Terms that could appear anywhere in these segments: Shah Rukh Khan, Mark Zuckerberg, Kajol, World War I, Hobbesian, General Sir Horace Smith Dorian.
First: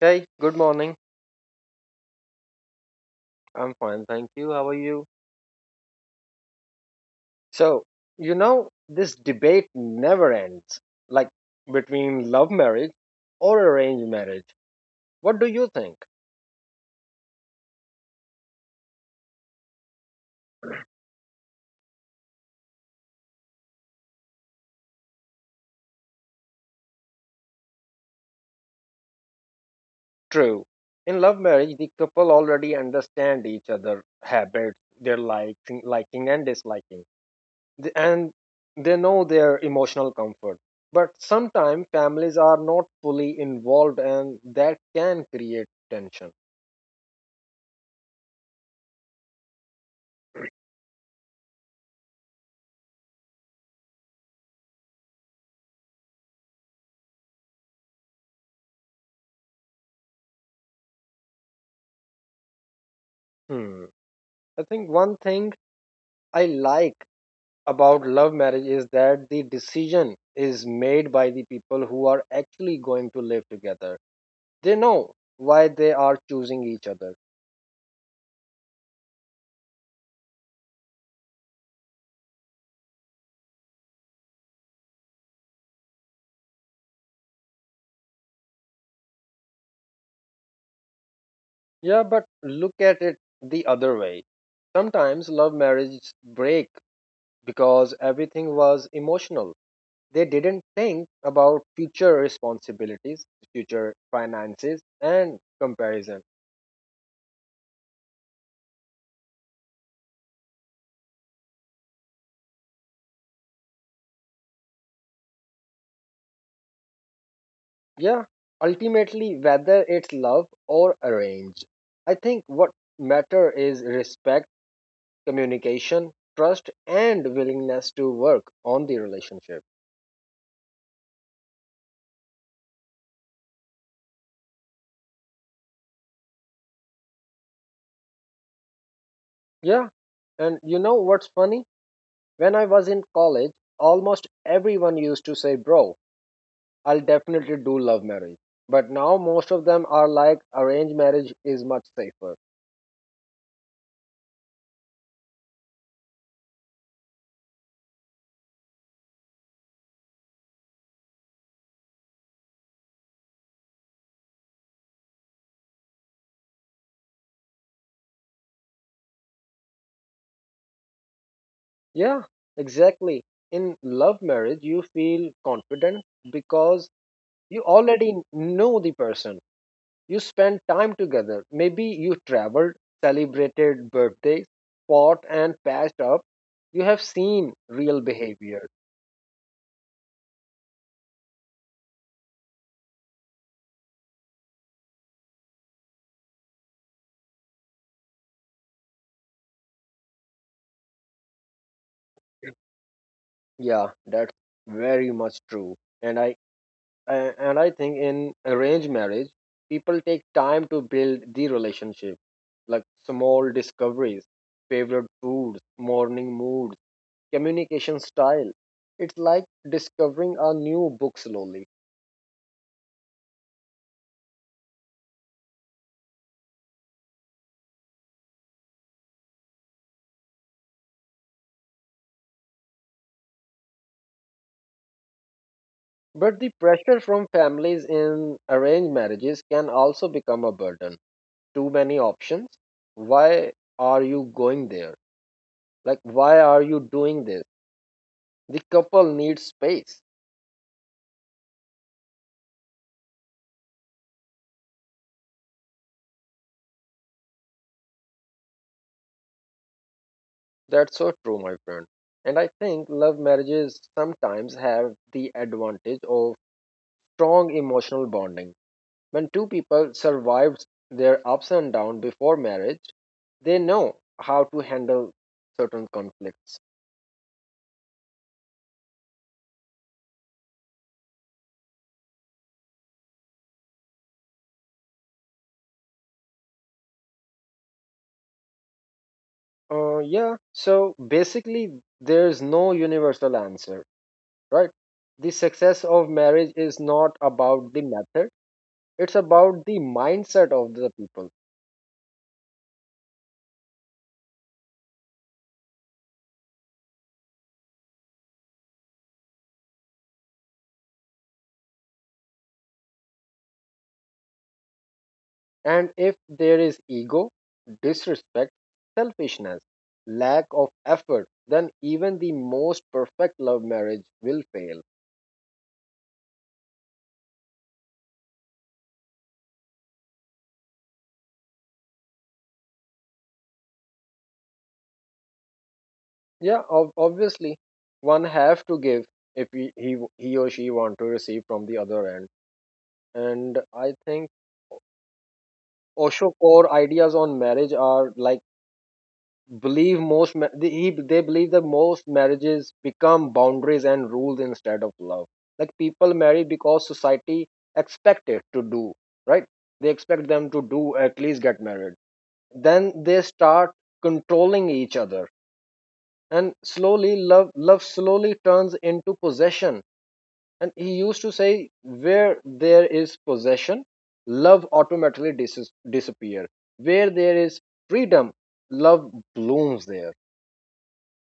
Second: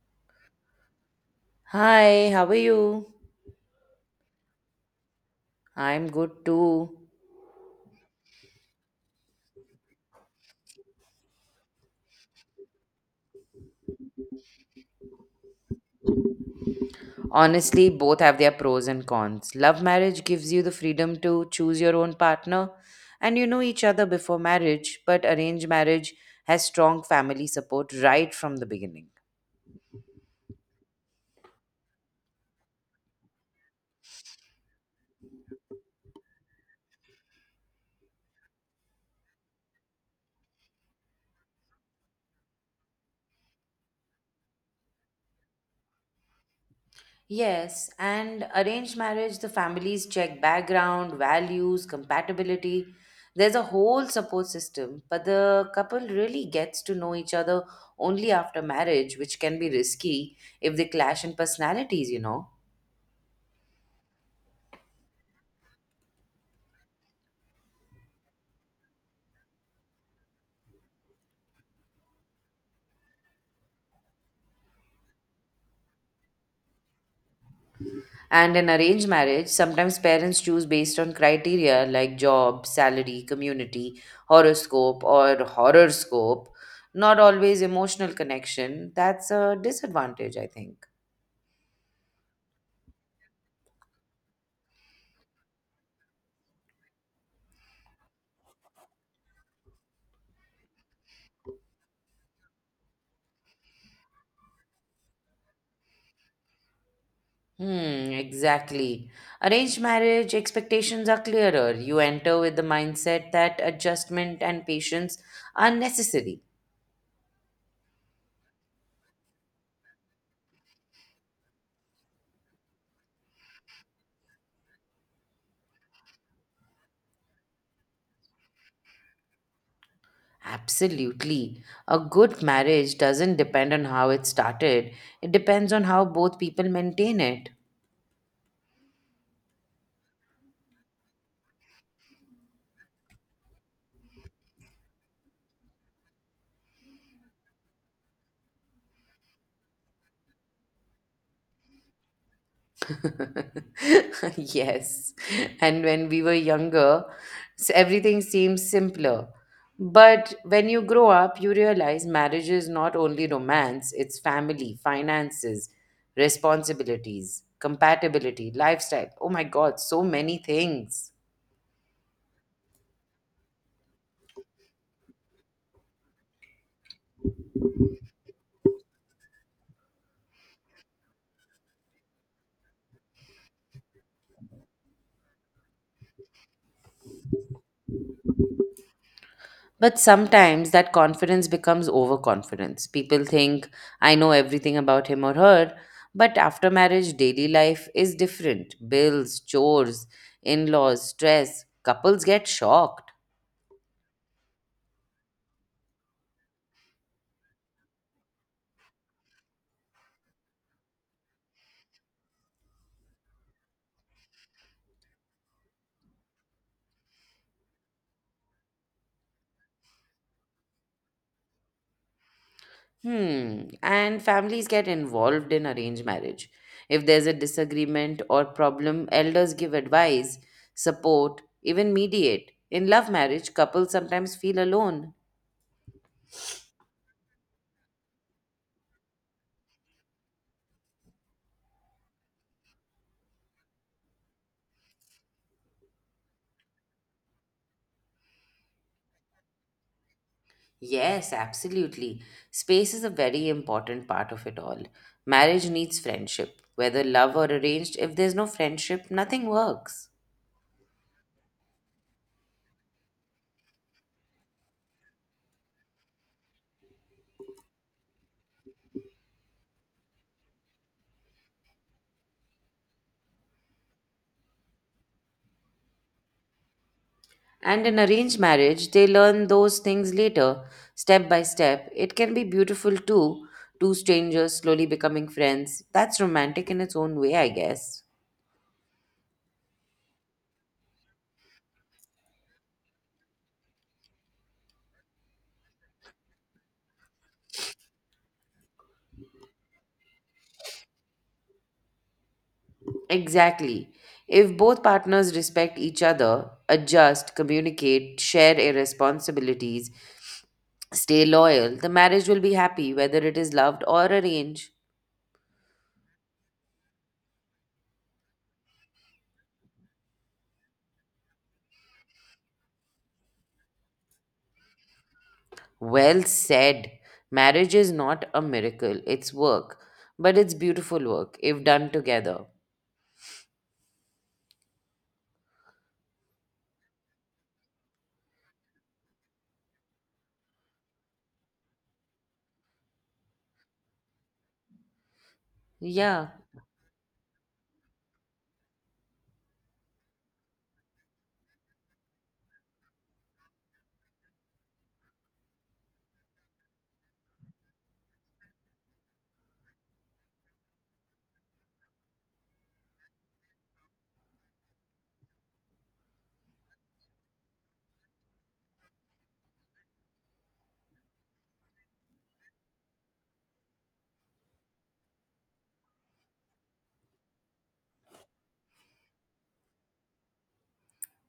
Hey, good morning. Hi, how are you? I'm fine, thank you. How are you? I'm good too. So, this debate never ends, like between love marriage or arranged marriage. What do you think? Honestly, both have their pros and cons. Love marriage gives you the freedom to choose your own partner and you know each other before marriage, but arranged marriage has strong family support right from the beginning. True. In love marriage, the couple already understand each other' habits, their liking and disliking, and they know their emotional comfort. But sometimes families are not fully involved, and that can create tension. Yes, and arranged marriage, the families check background, values, compatibility. There's a whole support system, but the couple really gets to know each other only after marriage, which can be risky if they clash in personalities, you know. Hmm. I think one thing I like about love marriage is that the decision is made by the people who are actually going to live together. They know why they are choosing each other. And in arranged marriage, sometimes parents choose based on criteria like job, salary, community, horoscope, not always emotional connection. That's a disadvantage, I think. Yeah, but look at it the other way. Sometimes love marriages break because everything was emotional. They didn't think about future responsibilities, future finances, and comparison. Hmm, exactly. Arranged marriage expectations are clearer. You enter with the mindset that adjustment and patience are necessary. Yeah, ultimately, whether it's love or arranged, I think what matter is respect communication, trust, and willingness to work on the relationship. Absolutely. A good marriage doesn't depend on how it started, it depends on how both people maintain it. Yeah, and you know what's funny? When I was in college, almost everyone used to say, Bro, I'll definitely do love marriage. But now most of them are like, arranged marriage is much safer. Yes. And when we were younger, everything seems simpler. But when you grow up, you realize marriage is not only romance, it's family, finances, responsibilities, compatibility, lifestyle. Oh my God, so many things. Yeah, exactly. In love marriage, you feel confident because you already know the person. You spent time together. Maybe you traveled, celebrated birthdays, fought and patched up. You have seen real behavior. But sometimes that confidence becomes overconfidence. People think, I know everything about him or her. But after marriage, daily life is different bills, chores, in laws, stress. Couples get shocked. Yeah, that's very much true. And I and I think in arranged marriage, people take time to build the relationship, like small discoveries, favorite foods, morning moods, communication style. It's like discovering a new book slowly. Hmm. And families get involved in arranged marriage. If there's a disagreement or problem, elders give advice, support, even mediate. In love marriage, couples sometimes feel alone. But the pressure from families in arranged marriages can also become a burden. Too many options. Why are you going there? Like, why are you doing this? The couple needs space. Yes, absolutely. Space is a very important part of it all. Marriage needs friendship, whether love or arranged. If there's no friendship, nothing works. That's so true, my friend. And I think love marriages sometimes have the advantage of strong emotional bonding. When two people survive their ups and downs before marriage, they know how to handle certain conflicts. And in arranged marriage, they learn those things later, step by step. It can be beautiful too, two strangers slowly becoming friends. That's romantic in its own way, I guess. Yeah, so basically, there's no universal answer, right? The success of marriage is not about the method, it's about the mindset of the people. Exactly. If both partners respect each other, adjust, communicate, share responsibilities, stay loyal. The marriage will be happy, whether it is loved or arranged. And if there is ego, disrespect, selfishness, lack of effort, then even the most perfect love marriage will fail. Well said. Marriage is not a miracle, it's work, but it's beautiful work if done together. Yeah, obviously, one have to give if he or she want to receive from the other end. And I think Yeah, Osho core ideas on marriage are like believe most ma- they, he- they believe that most marriages become boundaries and rules instead of love. Like people marry because society expect it to do, right? They expect them to do at least get married. Then they start controlling each other and slowly love slowly turns into possession, and he used to say, where there is possession, love automatically disappear. Where there is freedom, love blooms there.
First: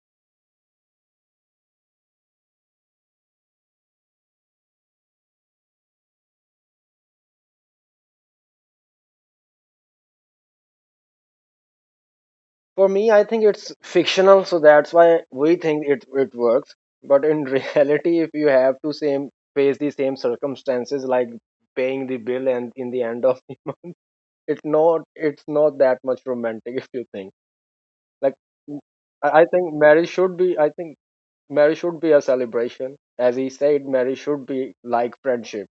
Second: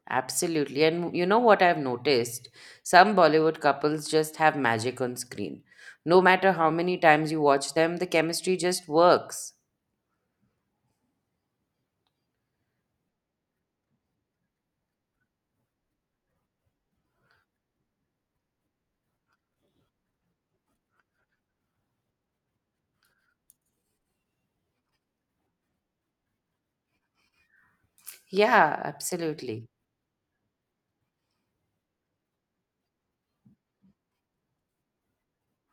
absolutely. And you know what I've noticed? Some Bollywood couples just have magic on screen. No matter how many times you watch them, the chemistry just works. For me, I think it's fictional, so that's why we think it works. But in reality, if you have to same face the same circumstances like paying the bill, and in the end of it's not that much romantic if you think like. Yeah, I I absolutely. think marriage should be I think marriage should be a celebration, as he said marriage should be like friendship,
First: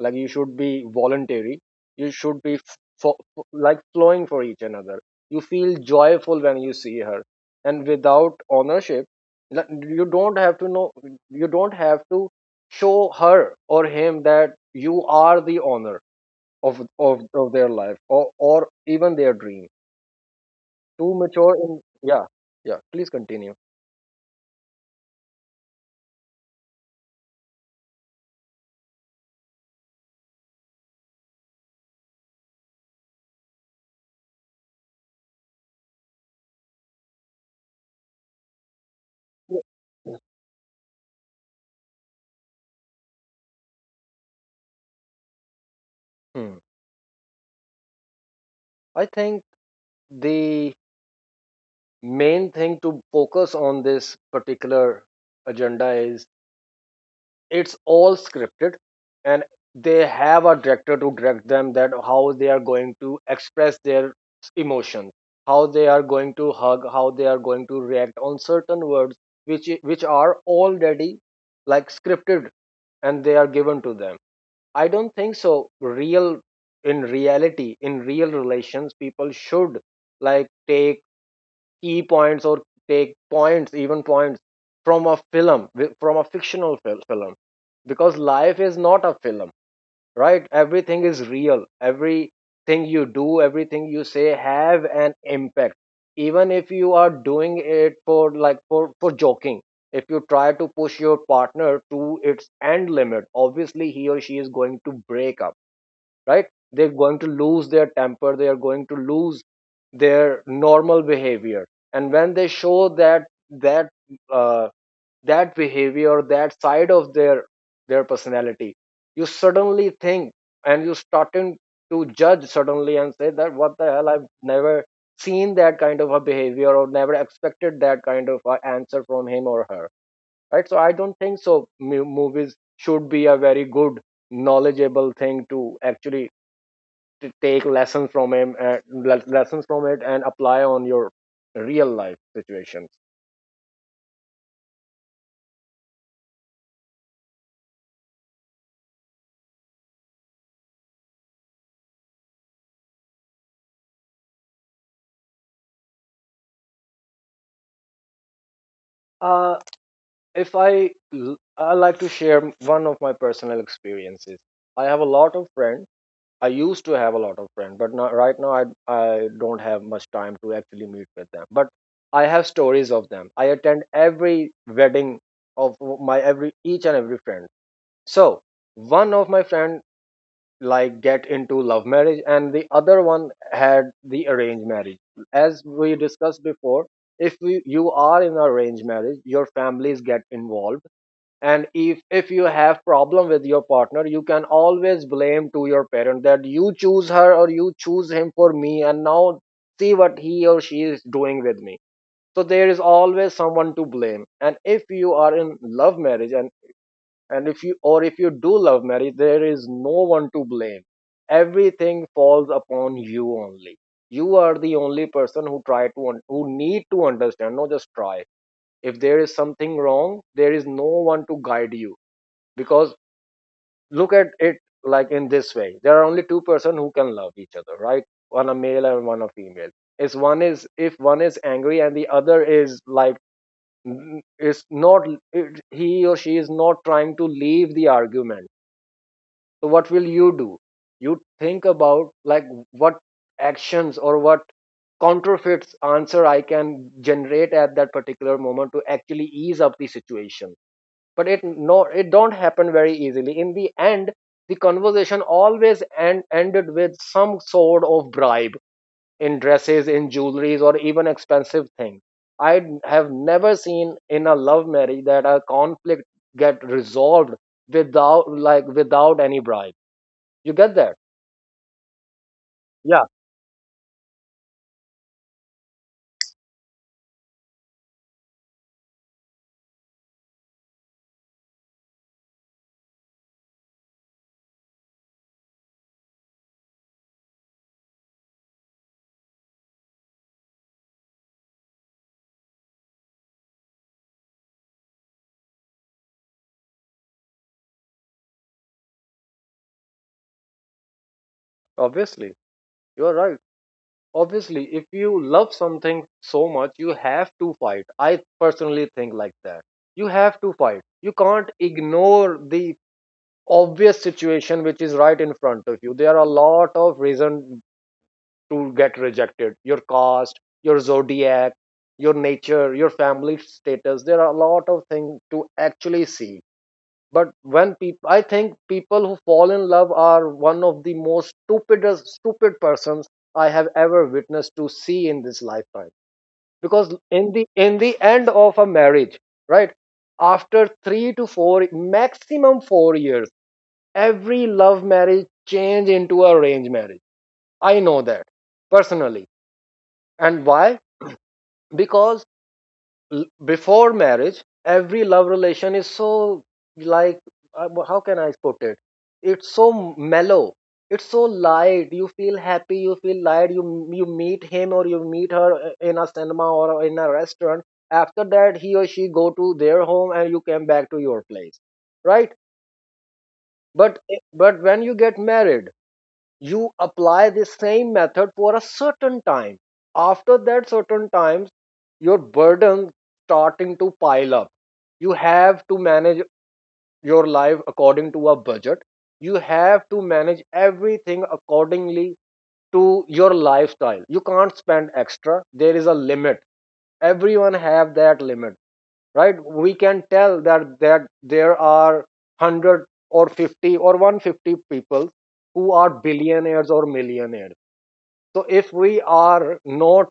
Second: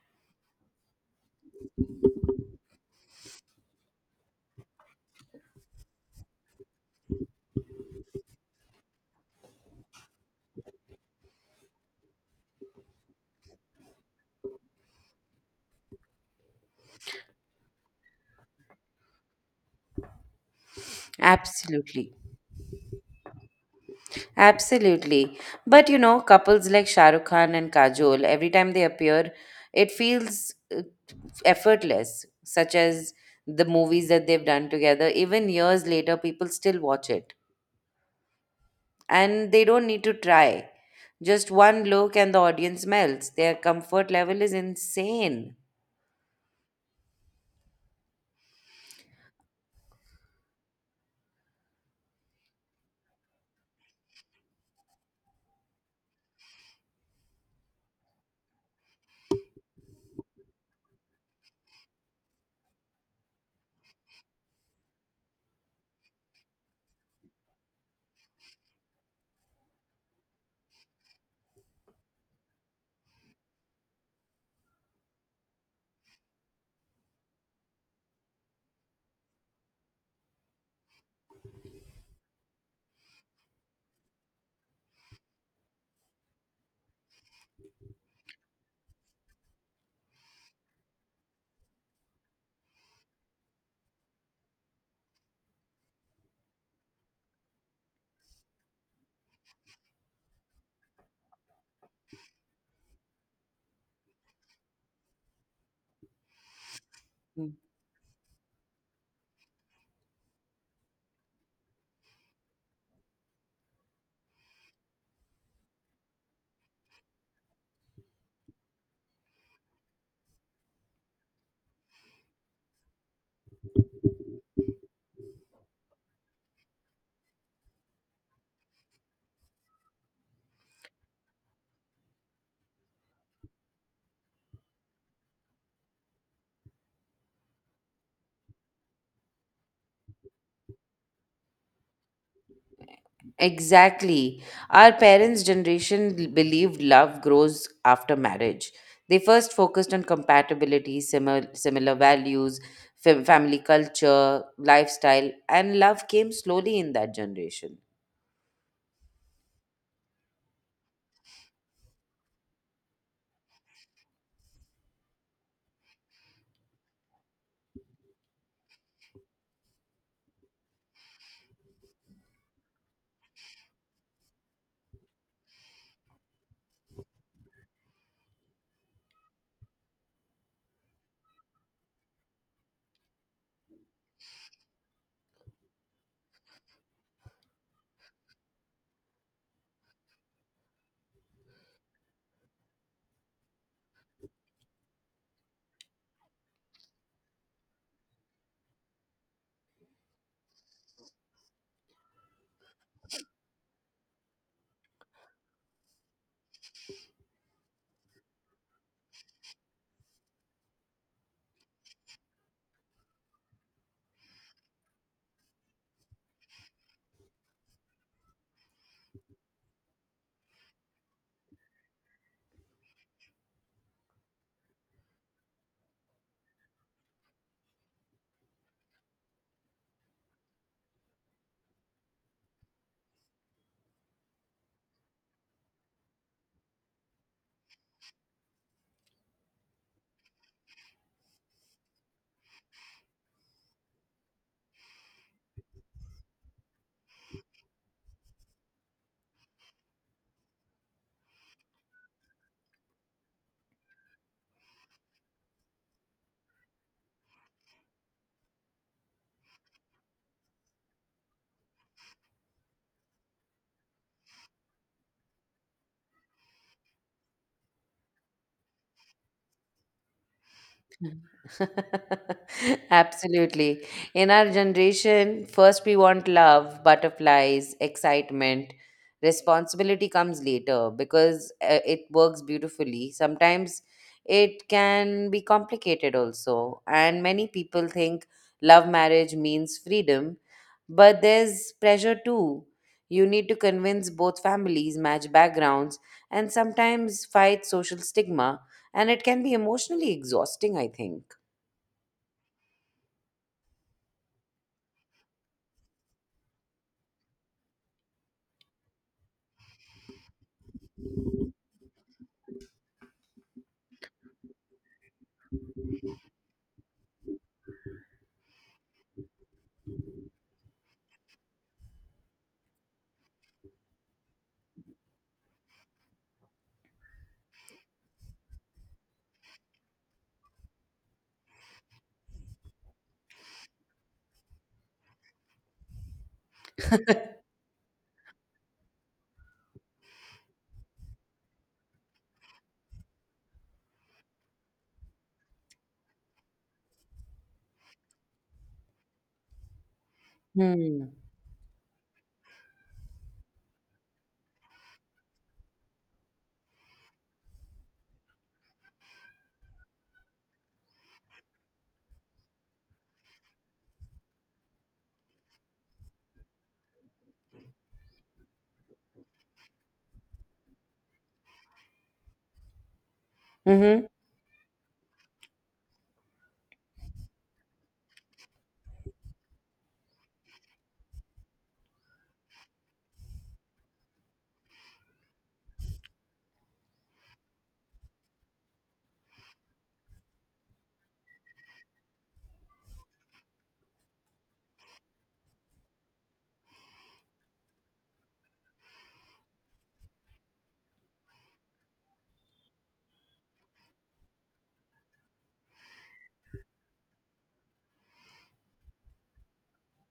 like you should be voluntary, you should be like flowing for each another, you feel joyful when you see her, and without ownership, like, you don't have to know you don't have to show her or him that you are the owner of their life, or even their dream, too mature in Absolutely. yeah. Yeah, please continue. Absolutely. But you know, couples like Shah Rukh Khan and Kajol, every time they appear, it feels effortless, such as the movies that they've done together. Even years later, people still watch it. And they don't need to try. Just one look and the audience melts. Their comfort level is insane. Hmm. I think the main thing to focus on this particular agenda is it's all scripted, and they have a director to direct them that how they are going to express their emotions, how they are going to hug, how they are going to react on certain words, which are already like scripted and they are given to them. I don't think so real, in reality, in real relations people should like take key points or take points, even points from a film, from a fictional film, because life is not a film, right? Everything is real. Everything you do, everything you say have an impact. Even if you are doing it for like for joking, if you try to push your partner to its end limit, obviously he or she is going to break up, right? They're going to lose their temper, they are going to lose their normal behavior. And when they show that uh, that behavior, that side of their personality, you suddenly think, and you starting to judge suddenly and say that what the hell, I've never seen that kind of a behavior, or never expected that kind of a answer from him or her, right? So I don't think so movies should be a very good knowledgeable thing to actually to take lessons from it, and apply on your real life situations. Exactly. Our parents' generation believed love grows after marriage. They first focused on compatibility, similar values, family culture, lifestyle, and love came slowly in that generation. Uh, if I, l- I like to share one of my personal experiences. I have a lot of friends. I used to have a lot of friends, but not, right now I don't have much time to actually meet with them. But I have stories of them. I attend every wedding of my every each and every friend. So one of my friend like get into love marriage and the other one had the arranged marriage. As we discussed before, if we, you are in arranged marriage your families get involved, and if you have problem with your partner you can always blame to your parent that you choose her or you choose him for me, and now see what he or she is doing with me. So there is always someone to blame. And if you are in love marriage, and if you do love marriage, there is no one to blame, everything falls upon you only. You are the only person who who need to understand, not just try. If there is something wrong, there is no one to guide you, because look at it like in this way, there are only two-person who can love each other, right? One a male and one a female. Is one is, if one is angry and the other is like n- is not it, he or she is not trying to leave the argument, so what will you do? You think about like what actions or what counterfeits answer I can generate at that particular moment to actually ease up the situation. But it, no, it don't happen very easily. In the end, the conversation always ended with some sort of bribe, in dresses, in jewelries, or even expensive things. I have never seen in a love marriage that a conflict get resolved without like without any bribe. You get that? Yeah. Absolutely. In our generation, first we want love, butterflies, excitement. Responsibility comes later because it works beautifully. Sometimes it can be complicated also. And many people think love marriage means freedom, but there's pressure too. You need to convince both families, match backgrounds, and sometimes fight social stigma and it can be emotionally exhausting, I think. Obviously, you're right. Obviously, if you love something so much, you have to fight. I personally think like that. You have to fight. You can't ignore the obvious situation which is right in front of you. There are a lot of reasons to get rejected. Your caste, your zodiac, your nature, your family status. There are a lot of things to actually see. But when people, I think people who fall in love are one of the most stupidest stupid persons I have ever witnessed to see in this lifetime, because in the end of a marriage, right, after 3 to 4, maximum 4 years, every love marriage change into a arranged marriage. I know that personally. And why? Hmm. Because before marriage every love relation is so, like, how can I put it, it's so mellow, it's so light, you feel happy, you feel light, you meet him or you meet her in a cinema or in a restaurant, after that he or she go to their home and you came back to your place, right? But Mm-hmm. When you get married, you apply this same method for a certain time. After that certain times, your burden starting to pile up. You have to manage your life according to a budget. You have to manage everything accordingly to your lifestyle. You can't spend extra, there is a limit. Everyone have that limit, right? We can tell that there are 100 or 50 or 150 people who are billionaires or millionaires. So if we are not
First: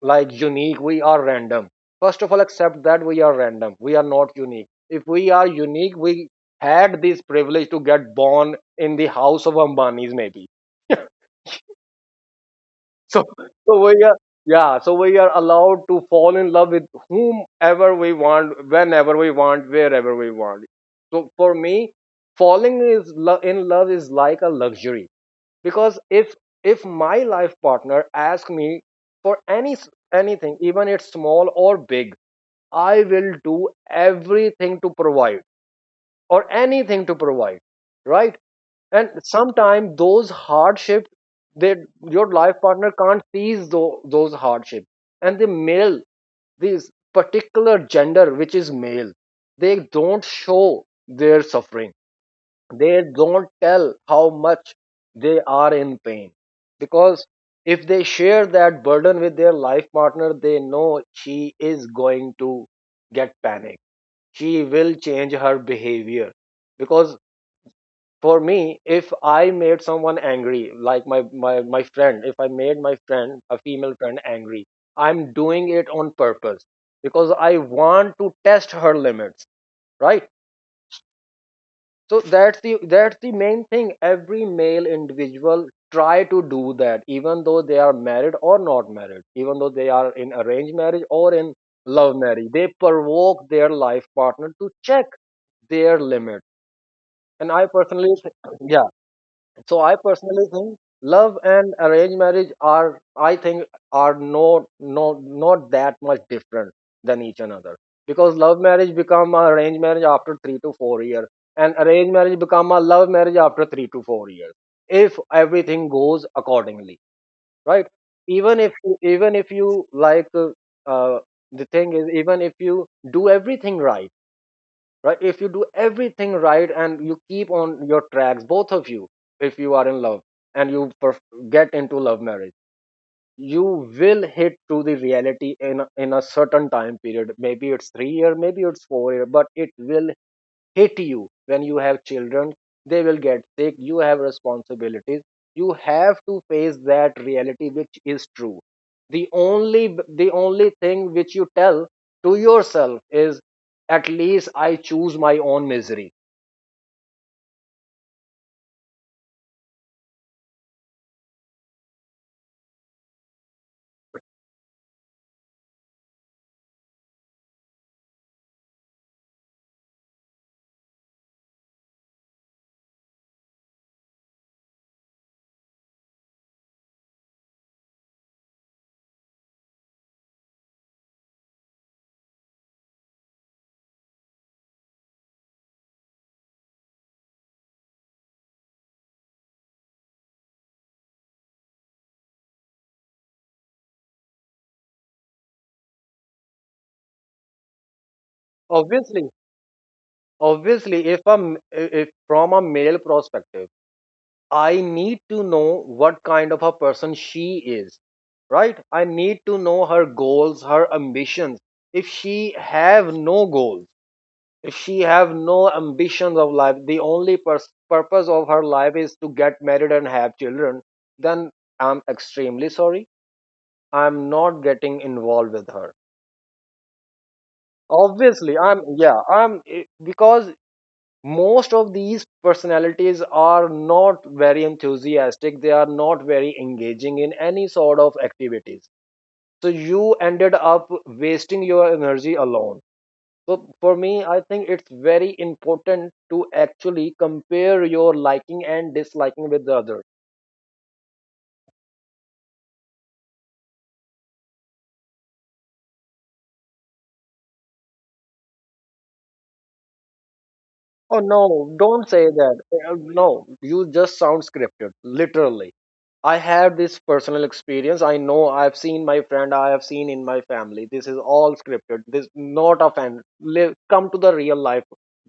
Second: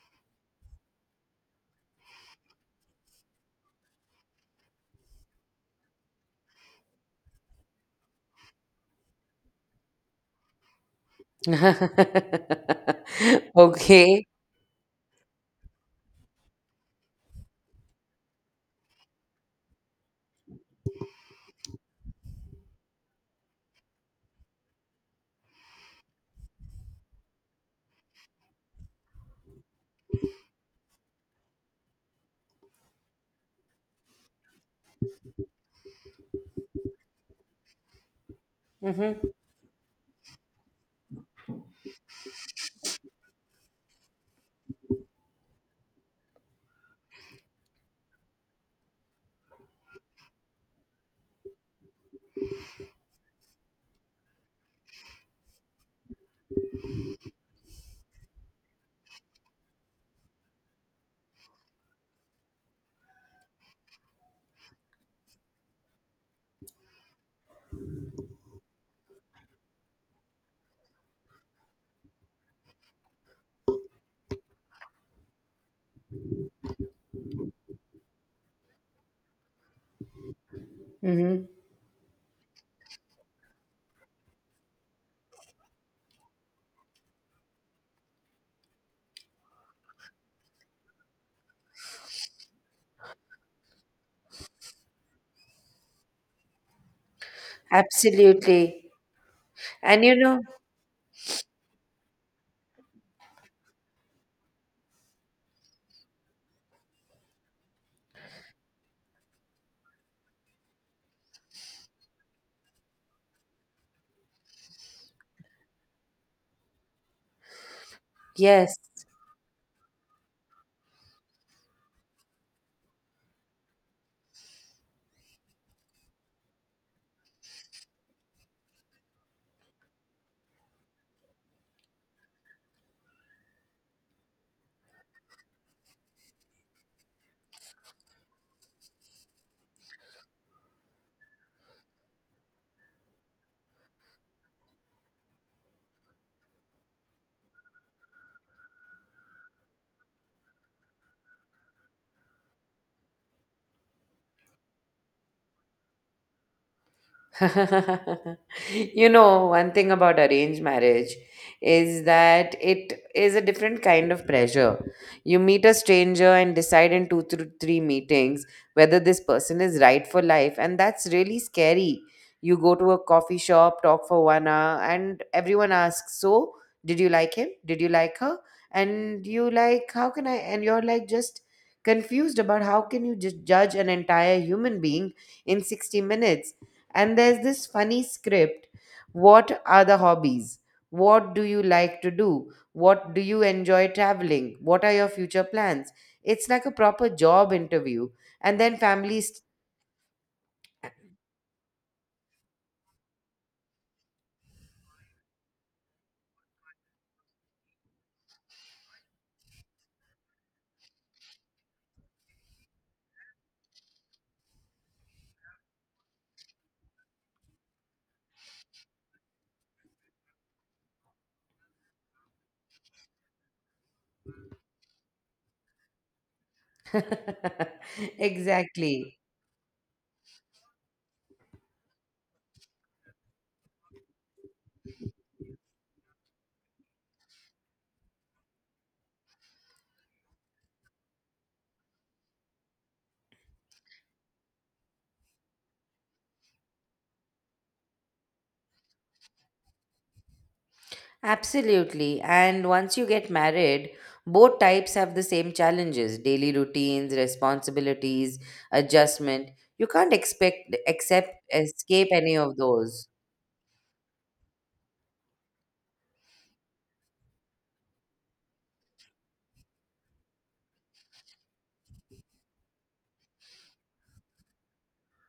like unique, we are random. First of all, accept that we are random. We are not unique. If we are unique, we had this privilege to get born in the house of Ambanis, maybe. So, so we are, Okay. yeah. So we are allowed to fall in love with whomever we want, whenever we want, wherever we want. So for me, falling in love is like a luxury because if my life partner asks me for anything, even it's small or big, I will do everything to provide or anything to provide, right? And Mm-hmm. sometimes those hardships that your life partner can't seize, those hardships, and the male, this particular gender which is male, they don't show their suffering, they don't tell how much they are in pain because if they share that burden with their life partner, they know she is going to get panic, she will change her behavior. Because for me, if I made someone angry, like my friend, if I made my friend, a female friend, angry, I'm doing it on purpose because I want to test her limits, right? Mm-hmm. So that's the main thing every male individual try to do, that even though they are married or not married, even though they are in arranged marriage or in love marriage, they provoke their life partner to check their limit. And I personally th- Absolutely. So I And you know, personally think love and arranged marriage are, I think, are no, not that much different than each another, because love marriage become a arranged marriage after 3 to 4 years and arranged marriage become a love marriage after 3 to 4 years, if everything goes accordingly, right? Yes. Even if you like uh, the thing is, even if you do everything right, right? If you do everything right and you keep on your tracks, both of you, if you are in love and get into love marriage, you will hit to the reality in in a certain time period, maybe it's 3 year, maybe it's 4 year, but it will hit you when you have children, they will get sick, you have responsibilities, you have to face that reality, which is true. The only, the only thing which you tell to yourself is, at least I choose my own misery. You know, one thing about arranged marriage is that it is a different kind of pressure. You meet a stranger and decide in two to three meetings whether this person is right for life, and that's really scary. You go to a coffee shop, talk for 1 hour, and everyone asks, So, did you like him? Did you like her? And you like, How can I? And you're like, just confused about how can you just judge an entire human being in 60 minutes and there's this funny script. What are the hobbies? What do you like to do? What do you enjoy traveling? What are your future plans? It's like a proper job interview. And then Obviously, families. obviously if a m- if from a male perspective, I need to know what kind of a person she is, right? I need to know her goals, her ambitions. If she have no goals, she have no ambitions of life, the only purpose of her life is to get married and have children, then I'm extremely sorry, I'm not getting involved with her. Obviously, I'm, Exactly. yeah, I'm because most of these personalities are not very enthusiastic, they are not very engaging in any sort of activities, so you ended up wasting your energy alone. So for me, I think it's very important to actually compare your liking and disliking with the other. Absolutely. And once you get married, both types have the same challenges daily routines, responsibilities, adjustment. You can't expect, Oh accept, no, don't escape say any that. of those. No, you just sound scripted, literally. I have this personal experience. I know, I've seen my friend, I have seen in my family. This is all scripted. This not a fan. Live, come to the real life,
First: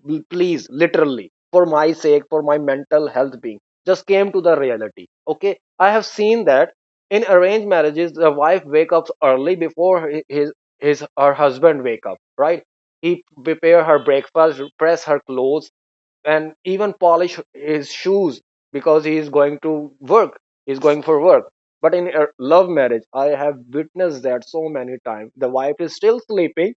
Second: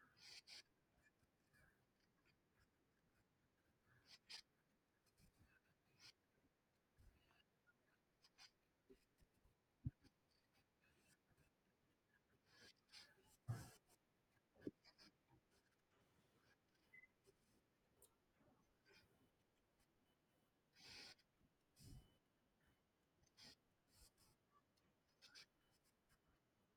Please. Literally, for my sake, for my mental health being, just came to the reality. Okay, I have seen that in arranged marriages, the wife wake up early before his her husband wake up. Right, he prepare her breakfast, press her clothes, and even polish his shoes because he is going to work, he's going for work. But in a love marriage, I have witnessed that so many times the wife is still sleeping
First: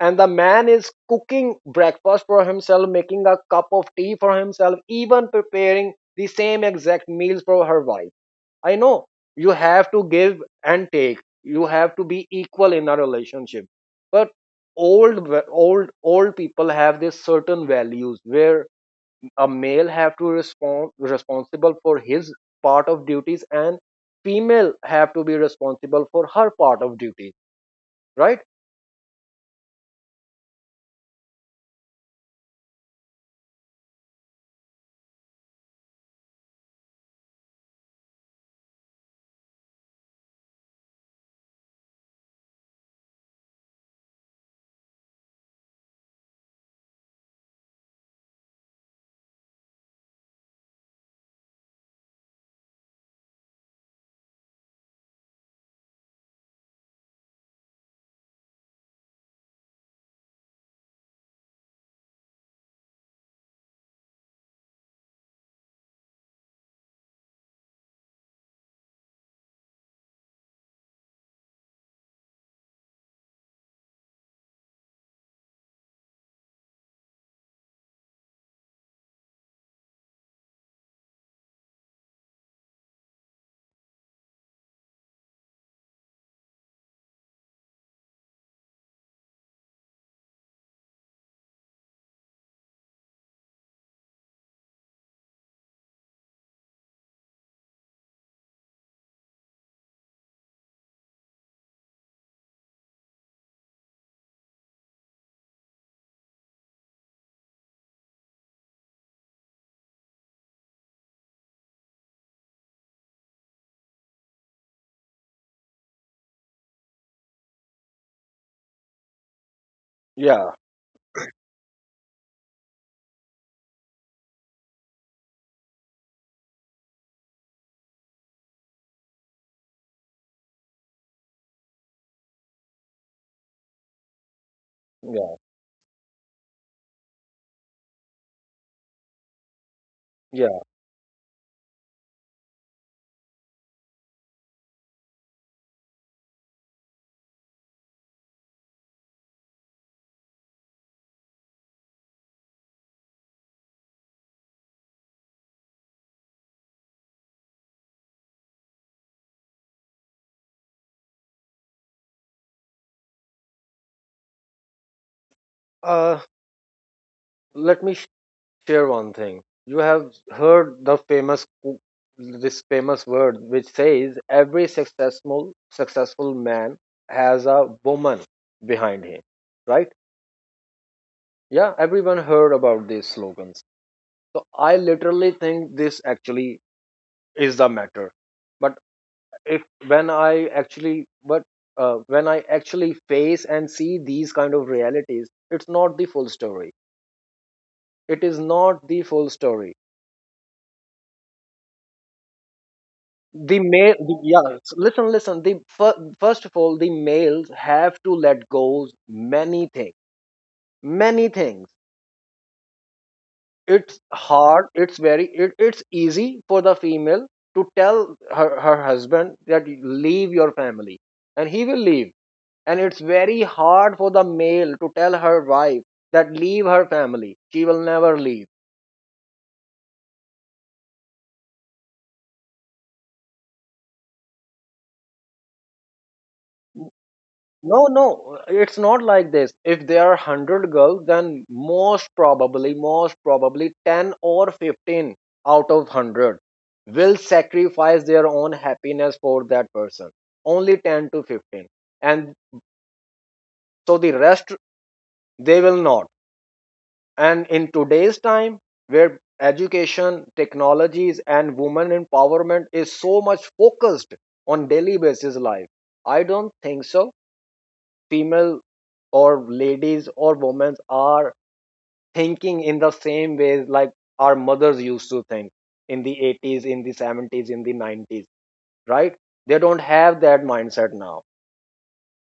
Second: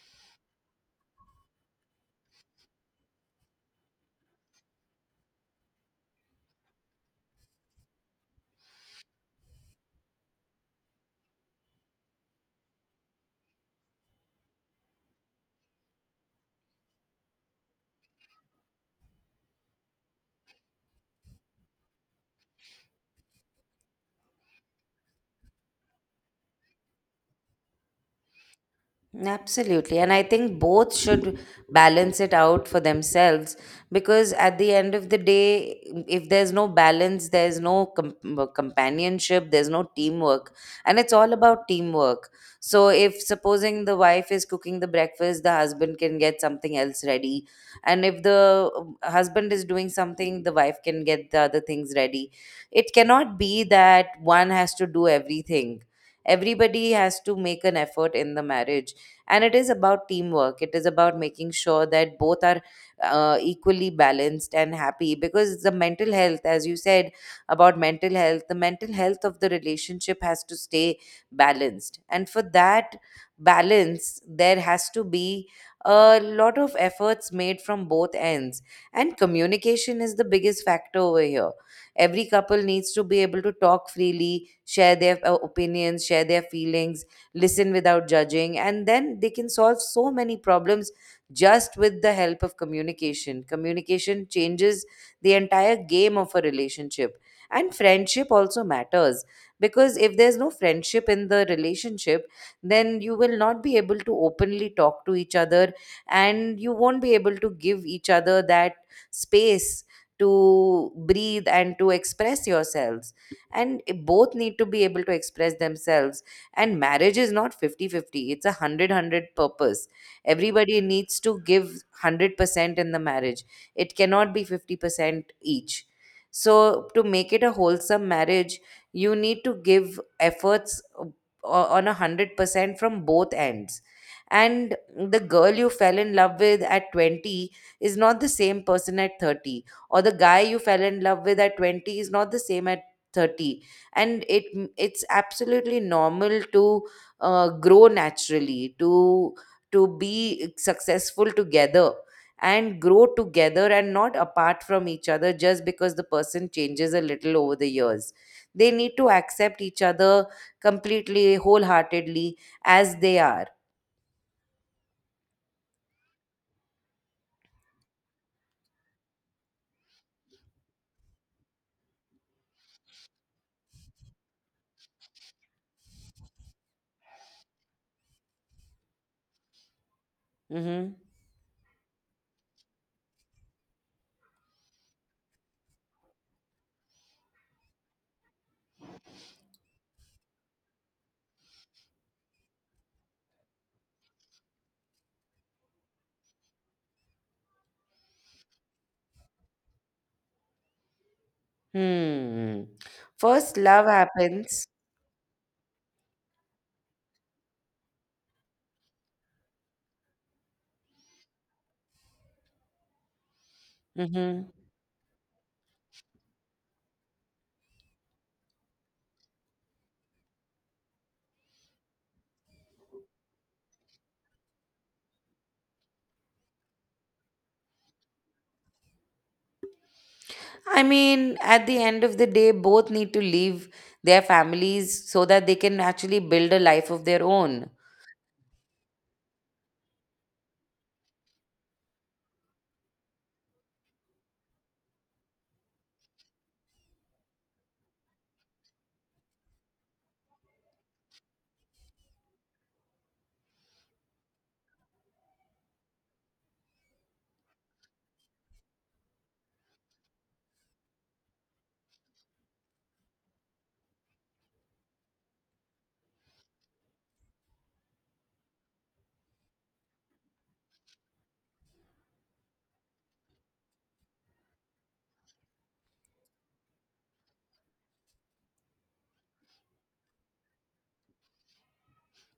and the man is cooking breakfast for himself, making a cup of tea for himself, even preparing the same exact meals for her wife. I know, you have to give and take, you have to be equal in a relationship, but old, old people have this certain values where a male have to respond responsible for his part of duties and female have to be responsible for her part of duties, right? Absolutely. And I think both should balance it out for themselves because at the end of the day, if there's no balance, there's no companionship, there's no teamwork. And it's all about teamwork. So, if supposing the wife is cooking the breakfast, the husband can get something else ready. And if the husband is doing something, the wife can get the other things ready. It cannot be that one has to do everything. Everybody has to make an effort in the marriage, and it is about teamwork, it is about making sure that both are equally balanced and happy, because the mental health, as you said, about mental health, the mental health of the relationship has to stay balanced, and for that balance there has to be a lot of efforts made from both ends. And communication is the biggest factor over here. Every couple needs to be able to talk freely, share their opinions, share their feelings, listen without judging, and then they can solve so many problems just with the help of communication. Communication changes the entire game of a relationship. And friendship also matters, because if there's no friendship in the relationship, then you will not be able to openly talk to each other and you won't be able to give each other that space to breathe and to express yourselves, and both need to be able to express themselves. And marriage is not 50-50. It's a 100 purpose. Yeah, Everybody needs to give 100% in the marriage. It cannot be 50% each, so to make it a wholesome marriage you need to give efforts on a 100% from both ends. And the yeah girl you fell in love with at 20 is not the same person at 30, or the guy you yeah, fell in love with at 20 is not the same at 30. And it, it's absolutely normal to grow naturally, to be successful together and grow together and not apart from each other just because the person changes a little over the years. They need to accept each other completely, wholeheartedly, as they are. uh let me share one thing. You have heard the famous this famous word which says every successful man has a woman behind him, right? Mm-hmm. Yeah, everyone heard about these slogans. So I literally think this actually is the matter. But if, when I actually, but when I actually face and see these kind of realities, it's not the full story, it is not the full story. Hmm. First love yeah, happens. Listen, listen, first of all, the males have to let go many things, many things. It's Mm-hmm. hard, it's very, it's easy for the female to tell her husband that leave your family, and he will leave. And it's very hard for the male to tell her wife that leave her family, she will never leave. I mean, at the end of the day, both need to leave their families so that they can actually build a life of their own. No, no, it's not like this. If there are 100 girls, then most probably, most probably, 10 or 15 out of 100 will sacrifice their own happiness for that person, only 10 to 15. And so the rest, they will not. And in today's time, where education, technologies, and women empowerment is so much focused on daily basis life, I don't think so female or ladies or women are thinking in the same ways like our mothers used to think in the 80s, in the 70s, in the 90s, right? They don't have that mindset now,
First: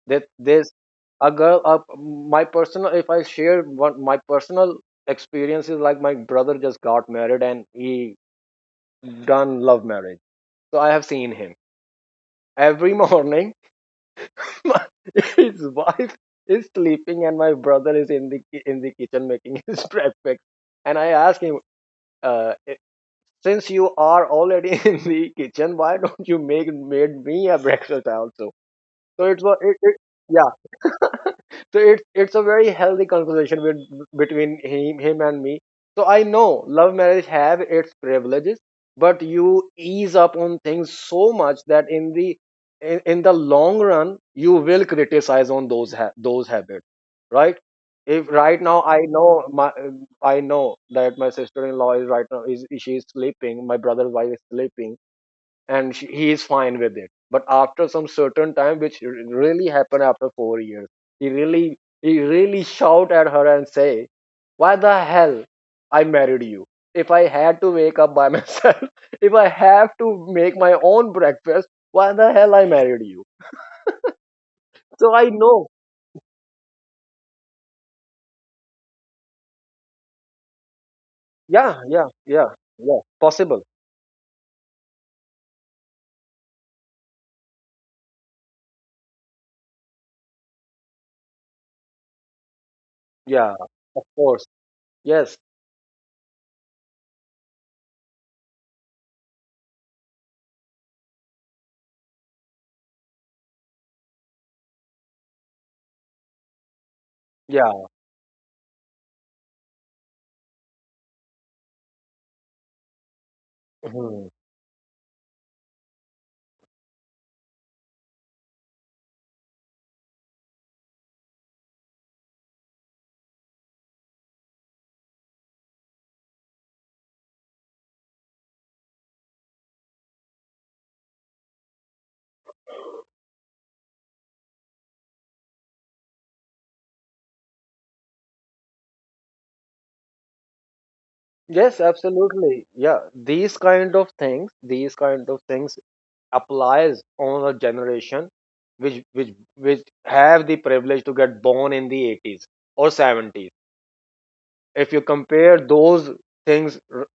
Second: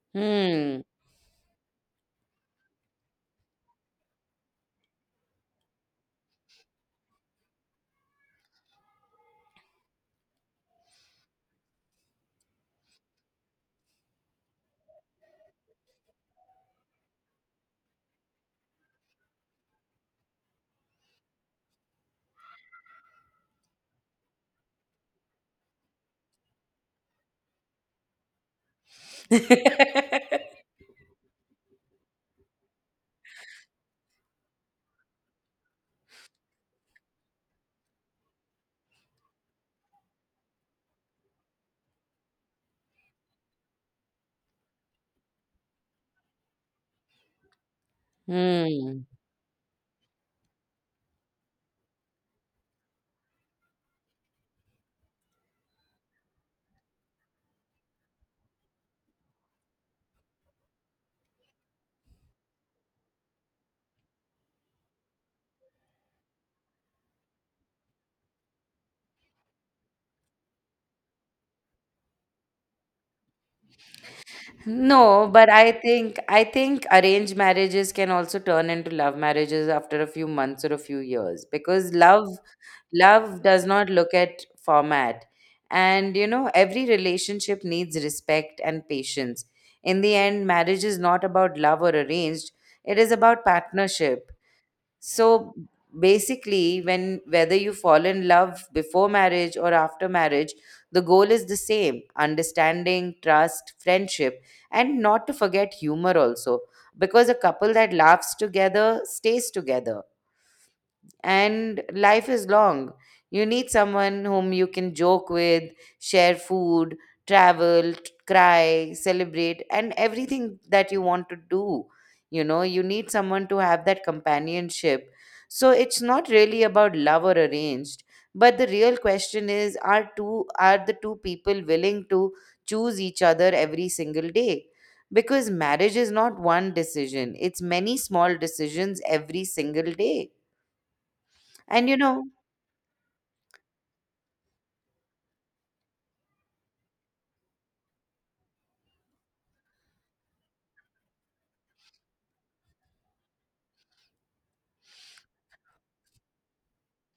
that there's Hmm. a girl, my personal, if I share one my personal experience, is like my brother just got married and he done love marriage. So I have seen him every morning, my- his wife is sleeping and my brother is in the in the kitchen making his breakfast. And I ask him, uh, eh, since you are already in the kitchen, why don't you make made me a breakfast also? So it was so it's a very healthy conversation between him and me. So I know love marriage have its privileges, but you ease up on things so much that in the, in the long run you will criticize on those those habits, right? If right now I Hmm. know my I know that my sister-in-law is right now is, she is sleeping, my brother's wife is sleeping, and he is fine with it, but after some certain time, which really happened after 4 years, he really shout at her and say, why the hell I married you? If I had to wake up by myself, if I have to make my own breakfast, why the hell I married you? So No, I but know. I think, I think arranged marriages can also turn into love marriages after a few months or a few years, yeah because yeah love. yeah yeah, Love possible. does not look at format. And, you know, every relationship needs respect and patience. In the end, marriage is not about love or arranged, it is about Yeah, of partnership. course. Yes. So basically, when whether you fall in love before marriage or after marriage, the goal is the same: understanding, trust, friendship, and not to forget humor also. Because a couple Yeah. that laughs together stays together, and life is long. You need someone Mhm. whom you can joke with, share food, travel, cry, celebrate, and everything that you want to do. You know, you need someone to have that companionship. So it's not really about love or arranged, but the real question is, are two, are the two people willing to choose each other every single day? Because marriage is not one decision, it's many small decisions every single day. Yes, And you know, absolutely, yeah. These kind of things, applies on a generation which, which have the privilege to get born in the 80s or 70s. If you compare those things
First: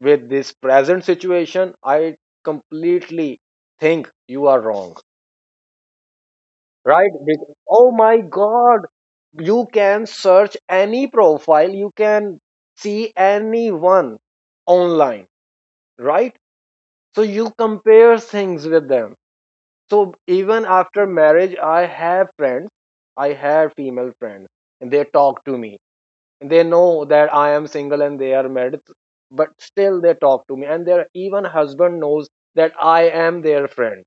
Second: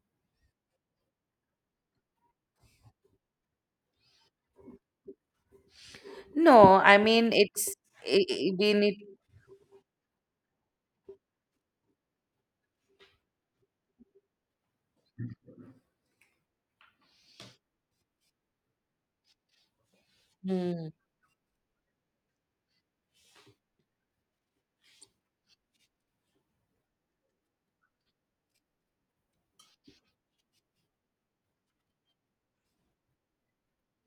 with this present situation, I completely think you are wrong. no, I Right. mean it's, Oh my we god. need. You can search any profile, you can see anyone online, right? So you compare things with them. So even Mm, after marriage, I have friends. I have female friends, and they talk to me. And they know that I am single and they are married, but still they talk to me. And their even husband knows that I am their friend.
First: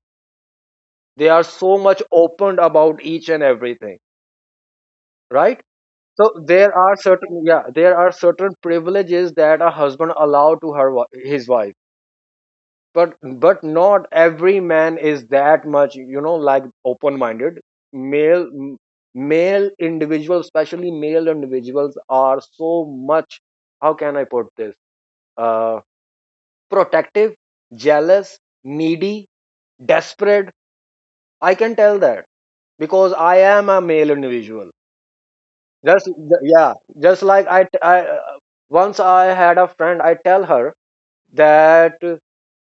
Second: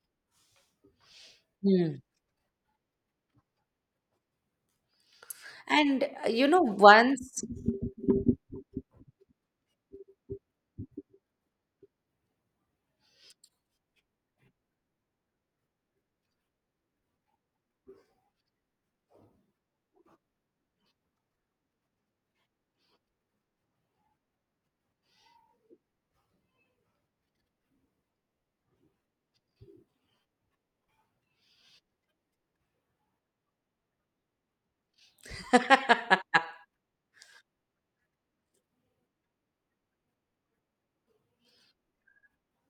They are so mm. much opened about each and everything, right? And So you know, there are once, certain, yeah, there are certain privileges that a husband allow to his wife, but but not every man is that much, you know, like open minded. male male individuals, especially male individuals, are so much, how can I put this, uh, protective, jealous, needy, desperate. I can tell that because I am a male individual. Yeah, just like I once I had a friend, I tell her that,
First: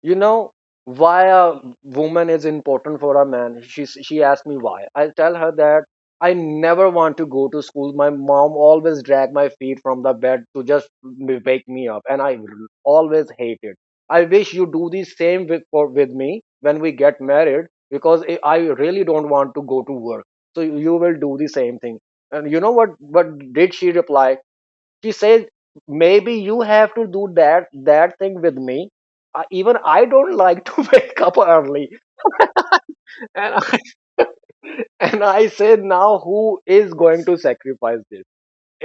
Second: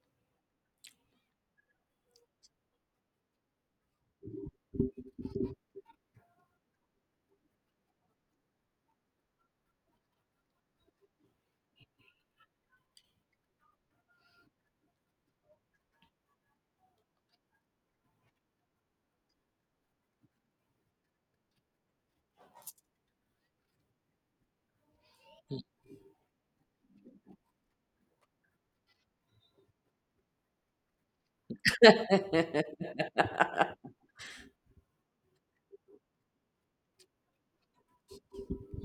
you know, why a woman is important for a man. She asked me why. I tell her that I never want to go to school, my mom always drag my feet from the bed to just wake me up, and I always hate it. I wish you do the same with me when we get married, because I really don't want to go to work, so you will do the same thing. And you know what did she reply? She says, maybe you have to do that thing with me, even I don't like to wake up early. And and I say, now who is going to sacrifice this?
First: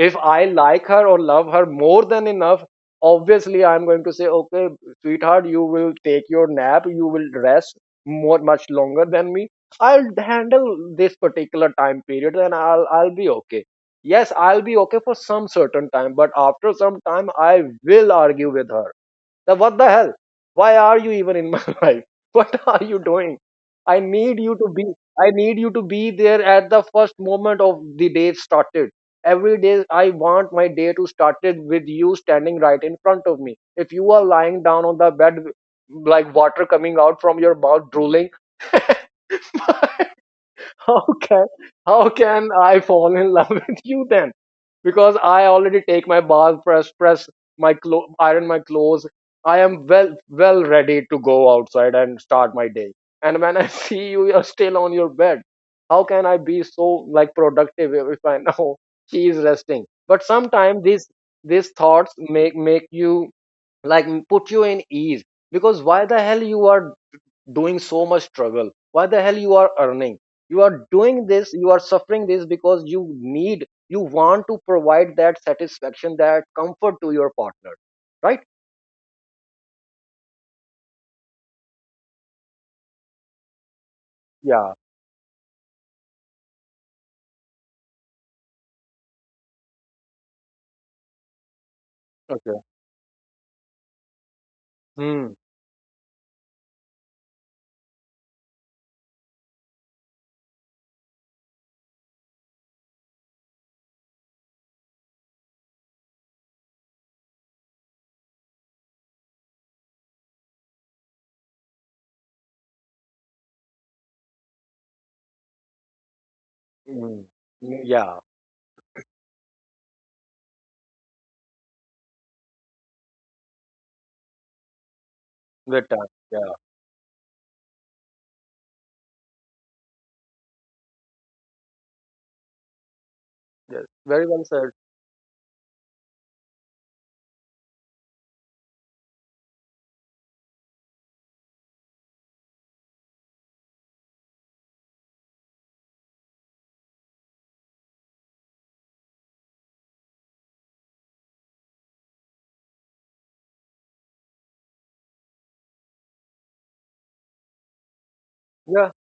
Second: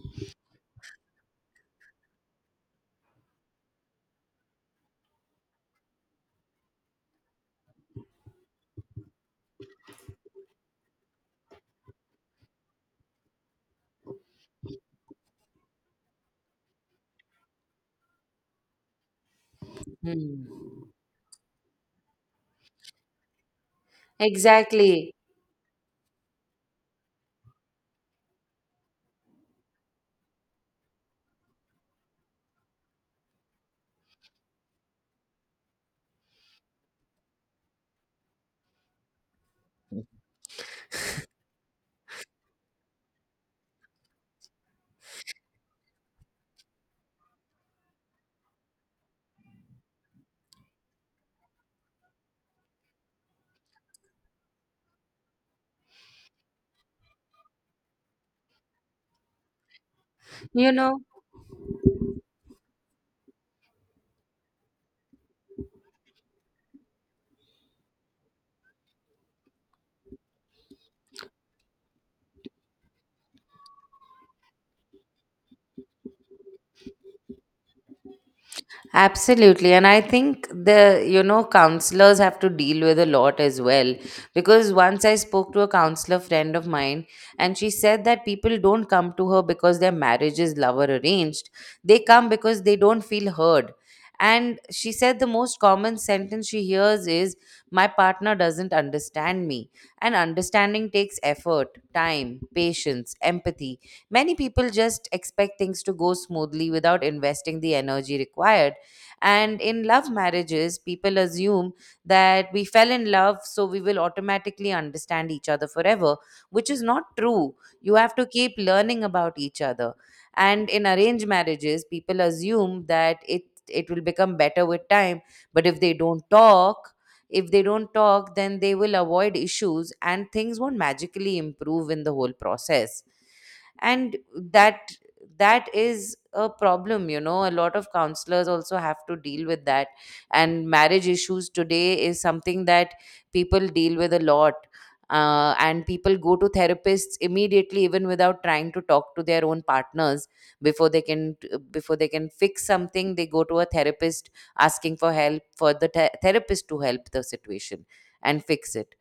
If I like her or love her more than enough, obviously I'm going to say, okay sweetheart, you will take your nap, you will rest more much longer than me. I'll handle this particular time period and I'll be okay. Yes, I'll be okay for some certain time, but after some time I will argue with her, now, what the hell? mm. Why are you even in my life? What are you doing? I need you to be. Exactly, I need you to be there at the first moment of the day started. Every day, I want my day to start it with you standing right in front of me. If you are lying down on the bed like water coming out from your mouth, drooling, how can, how can I fall in love with you then? Because I already take my bath, press my iron my clothes. I am well ready to go outside and start my day. And when I see you, you're still on your bed. How can I be so like productive if I know she is resting? But you sometimes know. these thoughts make you like put you in ease, because why the hell you are doing so much struggle, why the hell you are earning, you are doing this, you are suffering this, because you need, you want to provide that satisfaction, that comfort to your partner, right? Absolutely. And I think the, you know, counselors have to deal with a lot as well. Because Yeah. once I spoke to a counselor friend of mine, and she said that people don't come to her because their marriage is love or arranged. They come Okay. because they don't feel heard. And she said the Hmm. most common sentence she hears is, My partner doesn't understand me. And understanding takes effort, time, patience, empathy. Many people just expect things to go smoothly without investing the energy required, and in love marriages, people assume that we fell in love, so we will automatically understand each other forever, which is not Hmm. true. You have Yeah. to keep learning about each other. And in arranged marriages, people assume that it will become better with time. But if Good they time, don't yeah. talk, if they don't talk, then they will avoid issues and things won't magically improve in the whole process. Yes, And very well said. that, that is a problem. You know, a lot of counselors also have to deal with that, and marriage issues today is something that people deal with a lot. And people go to therapists immediately even without trying to talk to their own partners. Before they can, before they can fix something they go to a therapist asking for help, for the therapist to help the situation and fix Yeah, it.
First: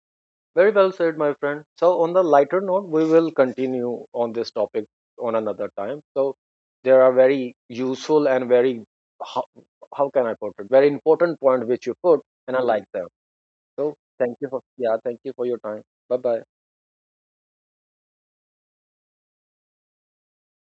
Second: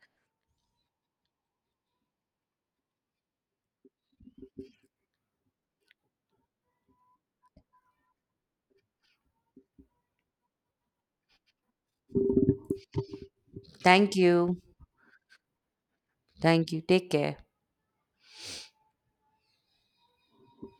very well said my friend. So on the lighter note, we will continue on this topic on another time. So there are very useful and very, how, how can I put it, very important point which you put, and I like them. So Thank thank you you. for, yeah, thank you for your time. Bye bye. Thank you, take care.